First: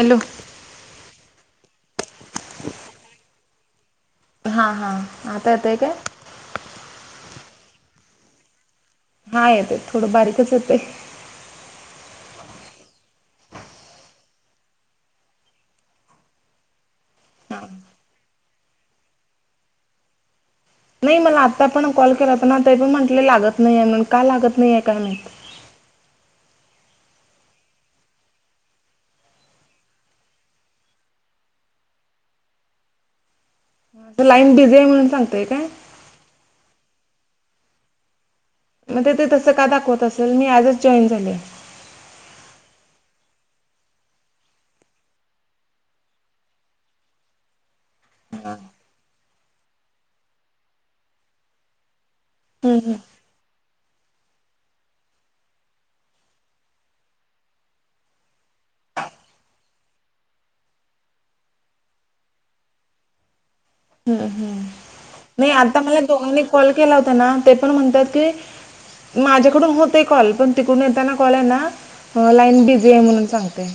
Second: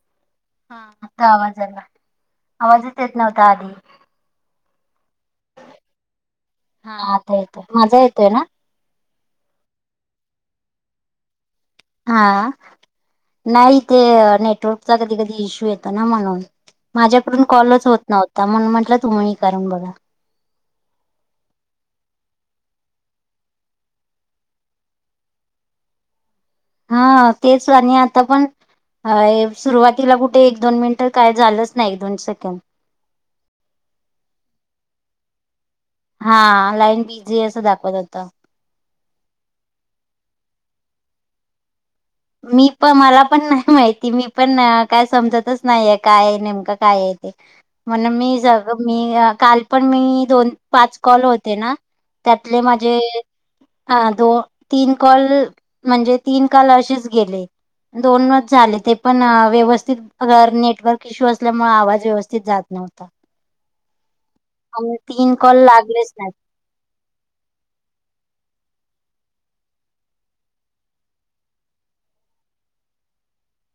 Hello. हा आता आवाज आला आवाजच येत नव्हता आधी. हा हा आता येतय काय. हा आता येतोय मजा येतोय ना. हा येते थोडं बारीकच येते. हा आ नाही ते नेटवर्कचा कधी कधी इश्यू येतो ना म्हणून. माझ्याकडून हा. कॉलच होत नव्हता म्हणून म्हटलं तुम्ही ही करून बघा. नाही मला आता पण कॉल केला पण आता पण म्हटले लागत नाहीे म्हणून का लागत नाहीे काय माहित. हा तेच आणि आता पण. अ सुरुवातीला कुठे एक दोन मिनिटं काय झालंच नाही दोन सेकंड. लाईन बिझी आहे म्हणून सांगतय काय. हा लाईन बिझी असं दाखवत होतं. मग ते तसं का दाखवत असेल मी आजच जॉईन झाले. मी पण मला पण नाही माहिती मी पण काय समजतच नाहीये काय नेमकं काय आहे ते. म्हण मी हम्म जाते काल पण मी दोन पाच कॉल होते ना. त्यातले हम्म माझे. हा दो तीन कॉल म्हणजे तीन कॉल असेच गेले. दोन मत झाले ते पण व्यवस्थित अ नेटवर्क इशू असल्यामुळे आवाज व्यवस्थित जात नव्हता. हम् हम् आणि तीन नाही कॉल आता मला लागलेच नाहीत दोघांनी कॉल केला होता ना ते पण म्हणतात की. माझ्याकडून होते कॉल पण तिकडून येताना कॉल आहे ना. हो लाईन बिझी आहे म्हणून सांगतेय.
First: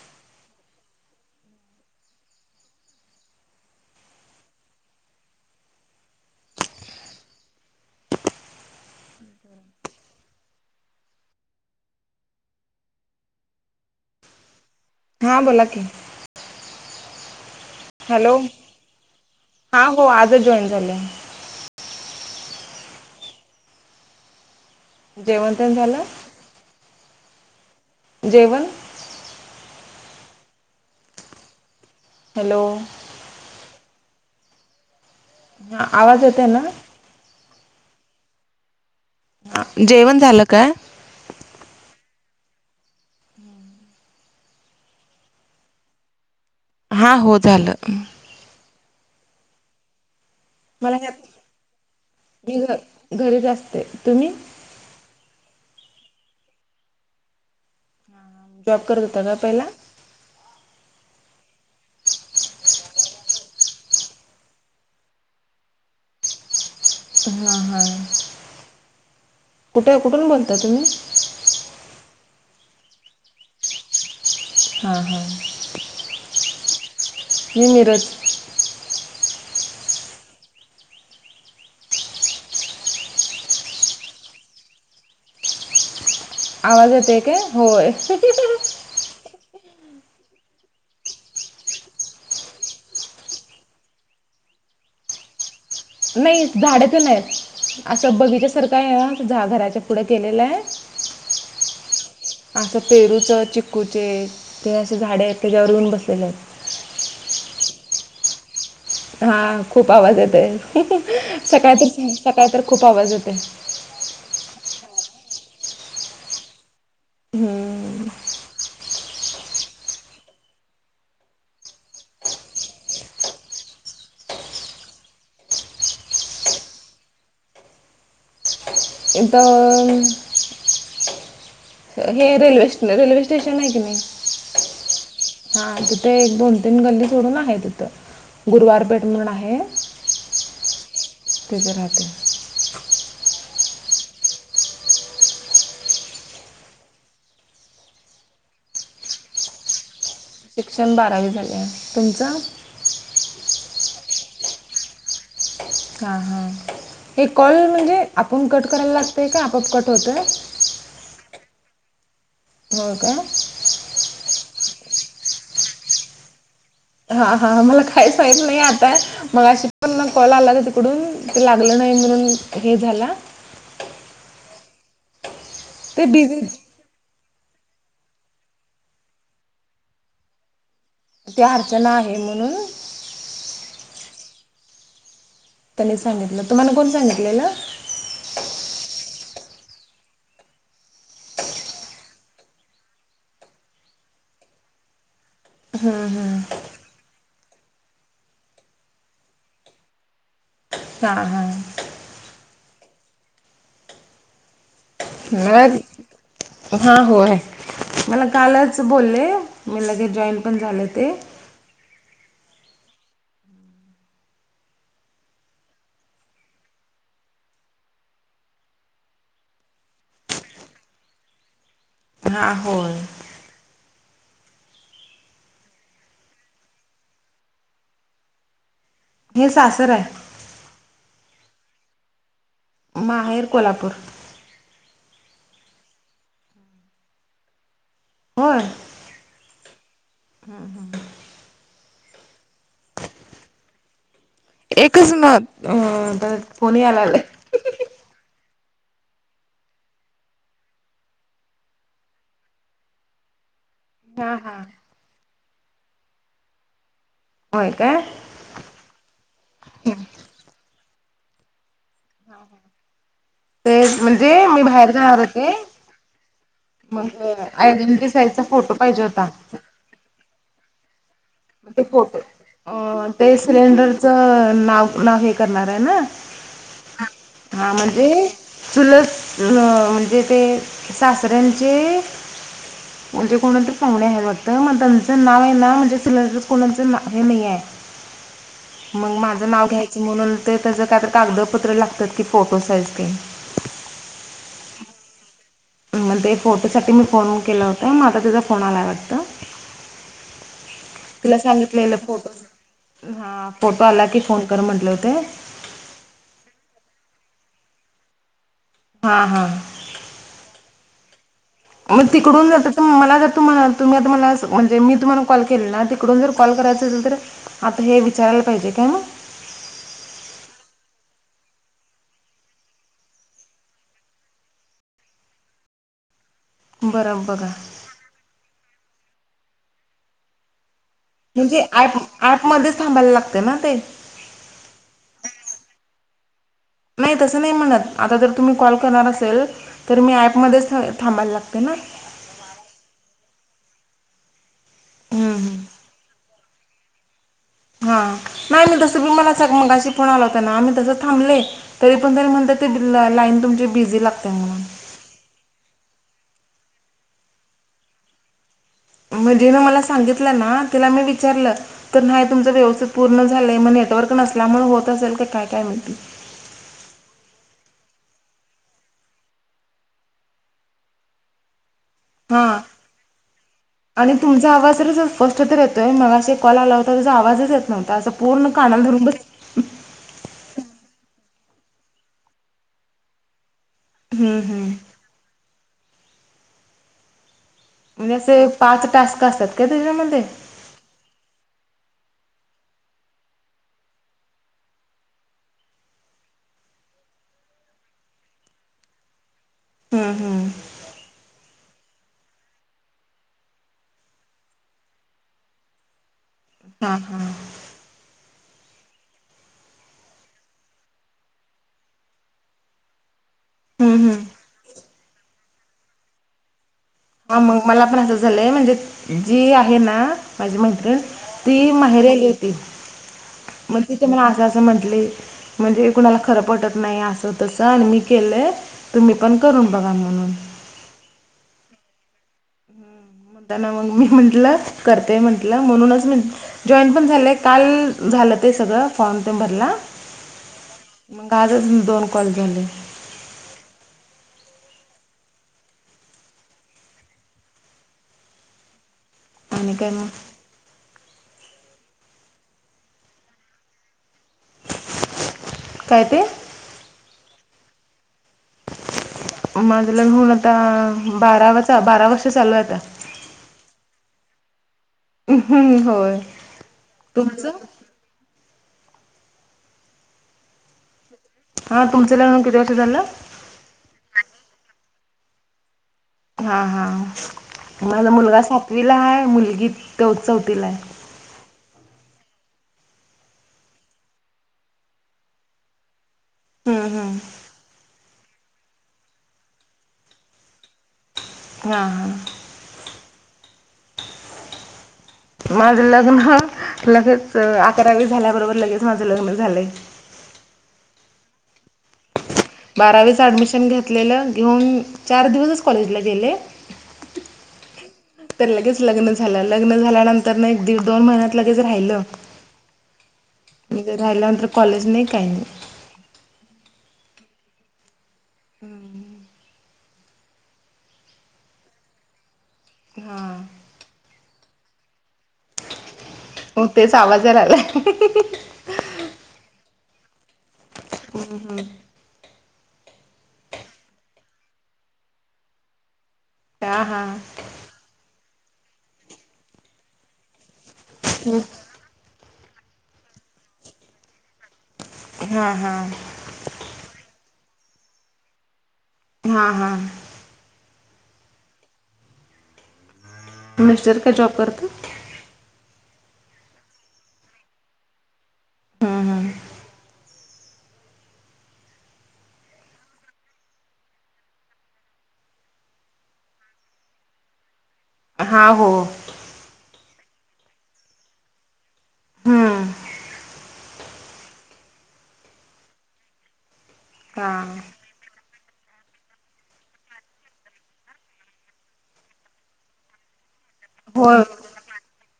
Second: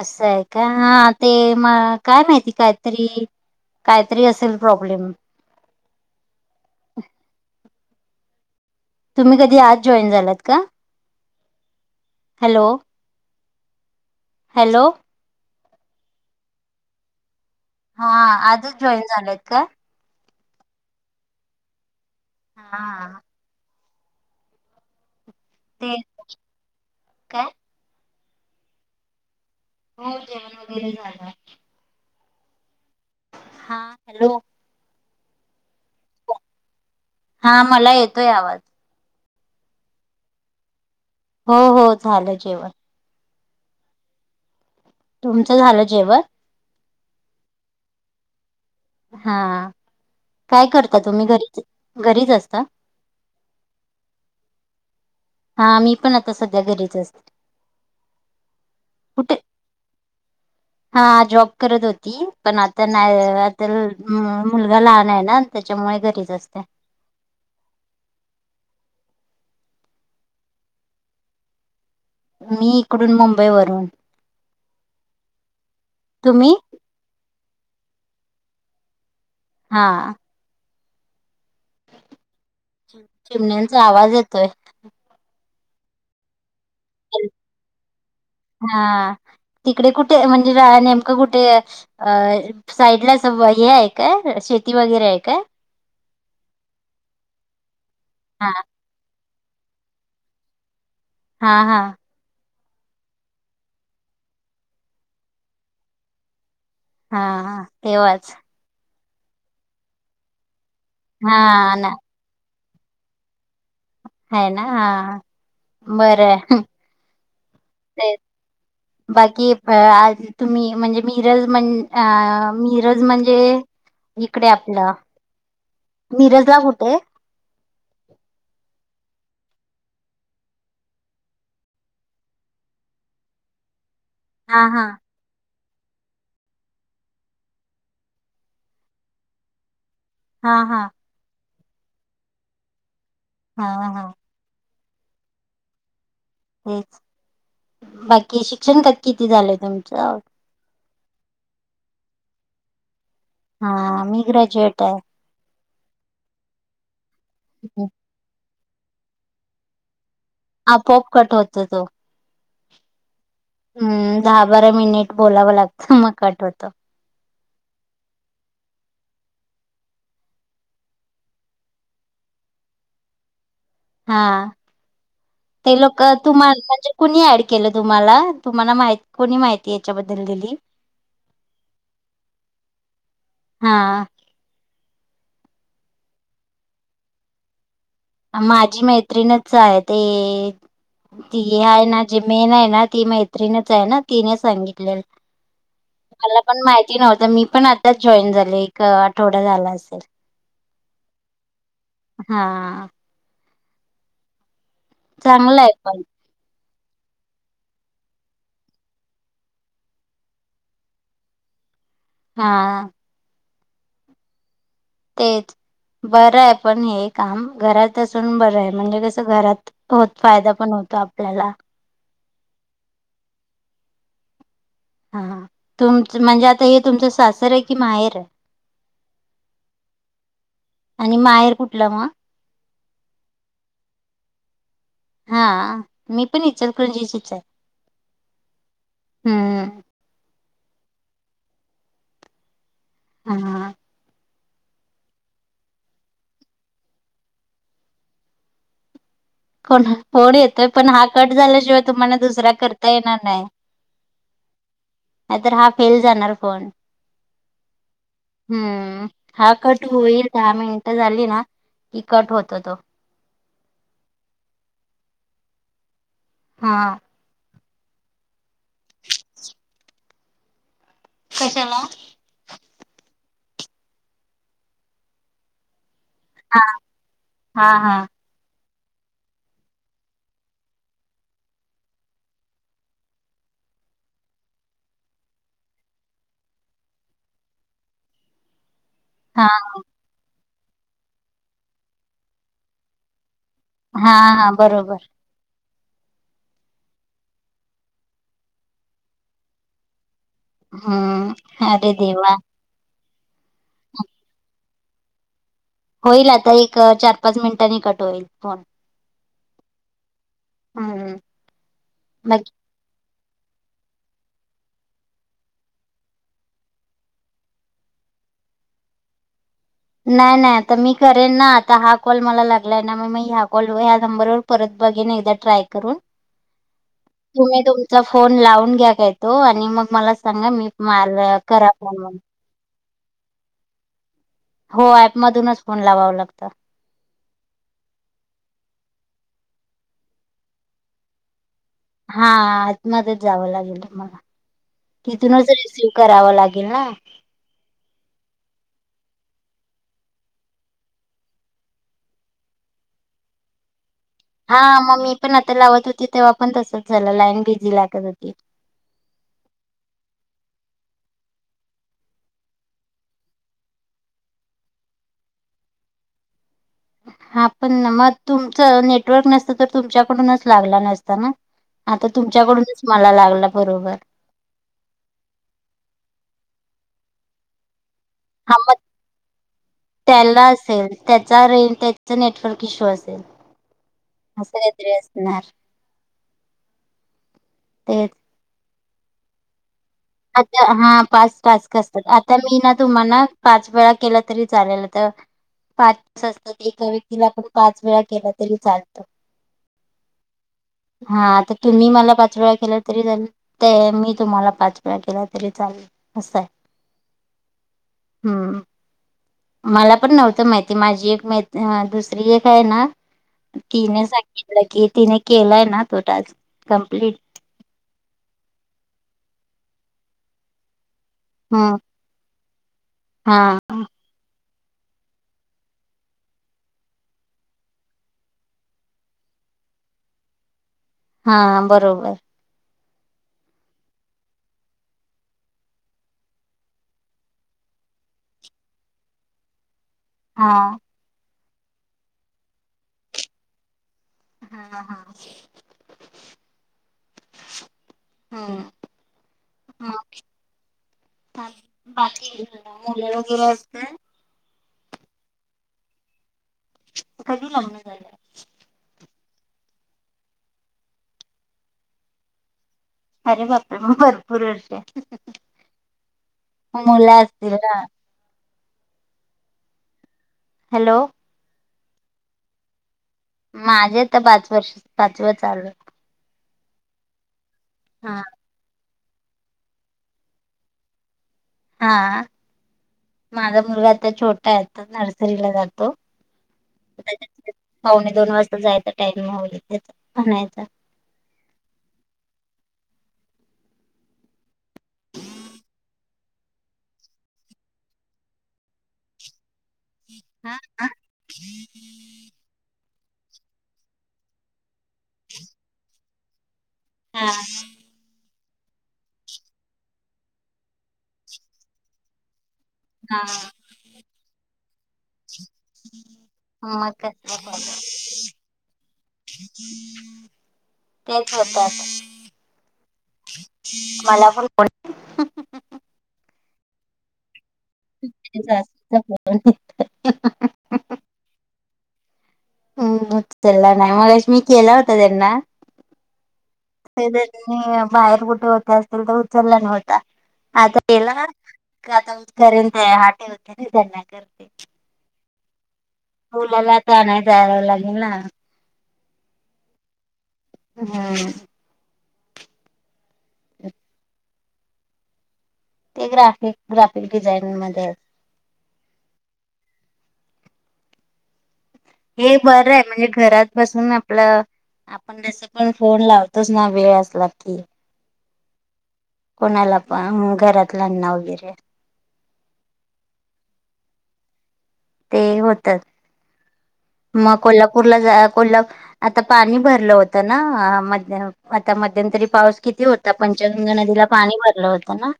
असं आहे का हा ते म काय माहिती काहीतरी. काहीतरी असेल प्रॉब्लेम. तुम्ही कधी आज जॉईन झालात का. Hello hello. हा बोला की. हा हॅलो आजच जॉईन झालेत का हा हो आजच जॉईन झाल्या. हा. जेवण तेन ते झालं. काय जेवण. हो जेवण वगैरे झालं. हॅलो. हा हॅलो. हा आवाज येतोय ना. हा मला येतोय आवाज. जेवंत झालं काय. हो हो झालं जेवण. तुमचं झालं जेवण. हा हो झालं. हा काय मला करता ह्यात तुम्ही घरीच घरीच मी असता घ घरीच असते तुम्ही हा मी पण आता सध्या घरीच असते. जॉब करत होता का कुठे पहिला हा जॉब करत होती पण आता नाही आता मुलगा लहान आहे ना. त्याच्यामुळे घरीच असते. हा हा कुठे कुठून बोलता तुम्ही मी इकडून मुंबई वरून हा हा तुम्ही? मी मिरज. हा. चिमण्याचा आवाज येतोय. आवाज येतोय काय होय. हा तिकडे कुठे म्हणजे नेमकं कुठे अ साईडला स हे आहे का शेती वगैरे आहे का? नाही झाड तेन आहे असं बगीच्या हा सारखं काय आहे तुझा घराच्या पुढं केलेलं आहे. हा हा असं पेरूच चिकूचे ते असे झाडे आहेत त्याच्यावर येऊन बसलेले आहेत. हा हा तेव्हाच हा खूप आवाज येतय हा सकाळ ना तर सकाळ तर खूप आवाज येते. हेना हा हा बरं हम्म ते बाकी आज तुम्ही म्हणजे मिरज म्हण अ मिरज म्हणजे इकडे आपलं मिरजला कुठे इथ हे रेल्वे रेल्वे स्टेशन आहे की नाही. हा हा हा तिथे एक दोन तीन गल्ली सोडून आहे तिथं गुरुवारपेठ म्हणून आहे. हा हा तिथं राहते. हा हा तेच बाकी शिक्षण का किती झालंय तुमचं शिक्षण बारावी झाले आहे तुमचं हा मी ग्रॅज्युएट आहे. हा हा हे कॉल म्हणजे आपण कट करायला लागतय का आपोआप कट होतोय. आपोआप कट होतो तो. हो का, हम्म दहा बारा मिनिट बोलावं लागतं मग कट होतो. हा हा मला काहीच माहत नाही आता मग अशी पण कॉल आला का तिकडून ते लागलं नाही म्हणून हे झाला. हा ते लोक तूमाला म्हणजे कुणी ऍड केलं तुम्हाला तुम्हाला माहि कोणी माहिती याच्याबद्दल दिली. ते अर्चना आहे म्हणून हा त्यांनी सांगितलं तुम्हाला कोण सांगितलेलं? माझी मैत्रिणच आहे ते ती हाय ना जी मेन हाय ना ती मैत्रीणीच हाय ना तिने सांगितलेल. हम्म मला हम्म पण माहिती नव्हत मी पण आताच जॉईन झाले. एक आठवडा झाला असेल. हा हा हा चांगलं आहे पण मग हा होय. मला कालच बोलले मी लगेचं जॉईन पण झाले ते हा तेच बरं य पण हे काम घरात असून बरंय म्हणजे कसं घरात तोत फायदा पण होतो आपल्याला हा होय. हा हा तुमच म्हणजे आता हे तुमचं सासर हाय की माहेर ये. हे सासर हाय. आणि माहेर कुठलं म माहेर कोल्हापूर. हा आ मी पण इचलकरंजीचीच हाय. होय. हम्म हम्म हम्म हा एकच म अ फोन या लागलाय. कोण फोन येतोय पण हा कट झाल्याशिवाय तुम्हाला दुसरा करता येणार नाय. हा हा नाय तर हा फेल जाणार फोन होय काय हम्म हा कट होईल दहा मिनटं झाली ना की कट होतो तो. तेच म्हणजे मी बाहेर जाणार होते. हा मंग आय डेन टिज त्यांचा फोटो पाहिजे होता. म कशाला ते फोटो अ ते सिलेंडरचं नाव नाव हे करणार ये ना. हा हा म्हणजे चुलत ल म्हणजे ते सासऱ्यांचे म्हणजे कोणातरी पाहुणे आहे वाटतं मग त्यांचं नाव येई ना म्हणजे तुलाज कोणाच नाव हे नाहीये मंग हा माझं नाव घ्याय ते म्हणून ते त्याचं काय तर कागदपत्र लागतात की फोटो साईज ते हा हा बरोबर. मला ते फोटोसाठी मी फोन केला होता म आता त्याचा फोन आलाय वाटतं. तिला हम्म अरे सांगितलेलं फोटो देवा घेऊन हा फोटो आला की फोन कर म्हंटले होते. होईल आता एक चार पाच मिनिटांनी कट होईल फोन. हा हा हम्म म मग तिकडून जाता त मला जर तुम्हाला तुम्ही आता मला असं म्हणजे मी तुम्हाला कॉल केलेला तिकडून जर कॉल करायचां असेल तर आता हे विचारायला पाहिजे काय म नाय नाय आता मी करेन ना आता हा कॉल मला लागलाय ना मग मी ह्या कॉल ह्या नंबरवर परत बघिन एकदा ट्राय करून [unintelligible] बघा तुम्ही तुमचा फोन लावून घ्या का येतो आणि मग मला सांगा मी माल फोन मंग मध्येच थांबायला लागते ना ते हो ऍपमधूनच फोन लावाव लागतं नाही तसं नाही म्हणत आता जर तुम्ही कॉल करणार असेल तर मी ऍपमध्येध्ये थांबायला लागते ना हा आत माधेच जावं लागेल मला हम्म, तिथूनच हम्म. रेसिव करावं लागेल ना हा नाही मी तसं बी मला सग मगाशी फोन आला होता ना तसं थांबले तरी पण तरी म्हणतात ती लाईन तुमची बिझी लागते हा म्हणून मग मी पण आता लावत होती तेव्हा पण तसच झालं लाईन बिझी लागत होती मजेन मला सांगितलं ना तिला मी विचारलं तर नाही तुमचं व्यवस्थित पूर्ण झालंय मग नेटवर्क नसलामुळे होत असेल का काय काय माहि हा पण मग तुमचं नेटवर्क नसतं तर तुमच्याकडूनच लागला नसता ना आता हां तुमच्याकडूनच मला लागला बरोबर आणि तुमचा आवाज तर असा स्पष्ट तर येतोय मगाशी एक कॉल आला होता त्याजा आवाजच येत नव्हता असं पूर्ण हा मग कानाले धरुन बसली त्याला असेल त्याचा रें त्याचा नेटवर्क इश्यू असेल हम्म असं हम्म काहीतरी असणार तेच म्हणजे असे पाच टास्क असतात का त्याच्यामध्ये हा पाच टास्क असतात आता मी ना तुम्हाला पाच वेळा केला तरी चालेल तर पाच असतात एका व्यक्तीला आपण पाच वेळा केला तरी चालतो हम्म हम् हा आता तुम्ही मला पाच वेळा केला तरी झाल ते मी तुम्हाला पाच केला तरी चालेल असय हा हम हम् मला पण नव्हतं माहिती माझी एक म दुसरी एक आहे ना हम्म तिने हम्म सांगितलं की तिने केलंय ना तो टास्क कंप्लीट ह मग मला पण असं झालंय म्हणजे जी आहे ना माझी मैत्रिण ती हम्म माहेरी गेलती हा तिथे मला असं असं म्हटले म्हणजे कुणाला खरं पटत नाही असं तसं आणि मी केलं तुम्ही पण करून बघा म्हणून हा बरोबर हम् ह म्हणता ना मग मी म्हंटलं करते म्हंटलं म्हणूनच जॉईट पण झालंय काल झालं ते सगळं फॉर्म ते भरला हा मग आजच दोन कॉलेजले हा हा आणि काय हम्म मग बाकी वगैरे अस काय तेे कजू लाम झा माझला होऊन आता बारावाचा बारा वर्ष चालू आहेता अरे बापे मग भरपूर वर्ष आहे होय मुलं तुमचं असतील ना हॅलो हा तुमच ला म्हणून किती वर्ष झालं माझे तर पाच वर्ष पाचव चाल हा हा माझा हा मुलगा सातवीला आहे मुलगी ते उत् चवतीीला आहे हा माझा मुलगा आता छोटा आहे नर्सरीला जातो. हम्म हम् होणे दोन वाजता जायचा टाईम त्या म्हणायच. हा हा माझं लग्न लगेच अ अकरावी झाल्याबरोबर लगेच माझं लग्न झालंय. हा का. बारावीच ऍडमिशन घेतलेलं घेऊन चार दिवसच कॉलेजला गेले हा. तर लगेच लग्न झालं लग्न झाल्यानंतर ना एक दीड दोन महिन्यात लगेच राहिलं हा मी जर राहिल्यानंतर कॉलेज नाही काही नाही. म काय तेच होत आता. हा. मला पण कोणी हो तेच आवाजरा आला. [unintelligible] हम्म हम्म हम्म. हम्म चला नाही मलाच मी केला होता त्यांना हा हा आणि बाहेर कुठे होत असतील तर उचलला नव्हता आता केला [unintelligible] हा हा. मुलाला तर आणाया जावं लागेल ना हा हा. हम्म. मिनिस्टर काय जॉब करतं? ते ग्राफिक ग्राफिक डिझाईनिगमध्ये येत. हम्म हम्म. हे बरं आहे म्हणजे घरात बसून आपलं आपण तस पण फोन लावतोच ना वेळ असला की हा हो. कोणाला पण घरातल्याना वगैरे. हम्म. ते होत हा मग कोल्हापूरला जा कोल्हा आता पाणी भरलं होतं ना मध्य आता मध्यंतरी पाऊस किती होत ता पंचगंगा नदीला होय पाणी भरलं होतं ना.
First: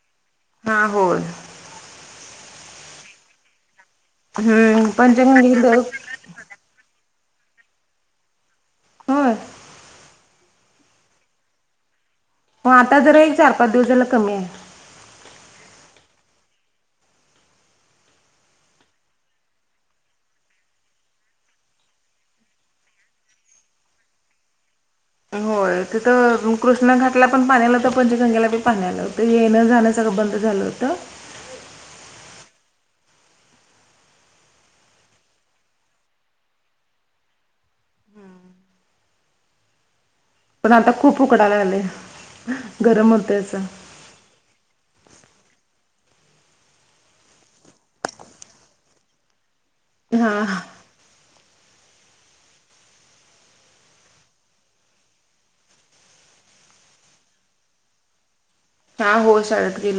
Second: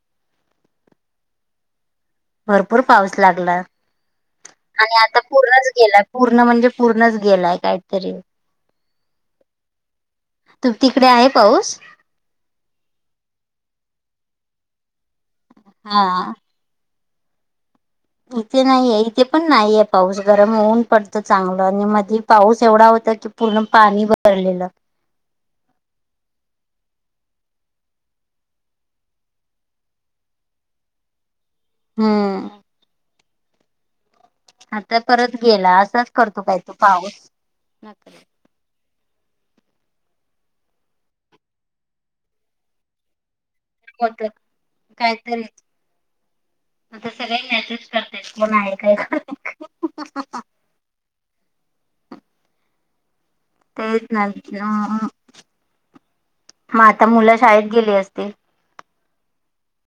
हा होय. भरपूर पाऊस लागला हम्म आणि आता पंचगंगेत पूर्णच गेला. पूर्ण म्हणजे पूर्णच गेलाय काहीतरी. होय. तू तिकडे आहे पाऊस हा आता जरा एक चार पाच दिवस झाल कमी आहे‌. हा. इथे नाहीये इथे पण नाहीये पाऊस गरम होऊन पडत चांगलं आणि मध्ये पाऊस एवढा होता की पूर्ण पाणी भरलेलं होय. तिथं कृष्णाघाटला पण पाणी आलं होत पंचगंगेला बी पाणी आलं होतं येणं जाणं सगळं बंद झालं होतं. हम्म. आता परत गेला असाच करतो काय तो पाऊस नखरे. पण आता खूप उकडायला लागले गरम होतेच मग कायतरीच आता सगळे मॅसेज करतेत कोण आहे काय हा. तेच ना हा हा मग आता मुलं शाळेत गेली असतील. हा हो शाळेत गेली.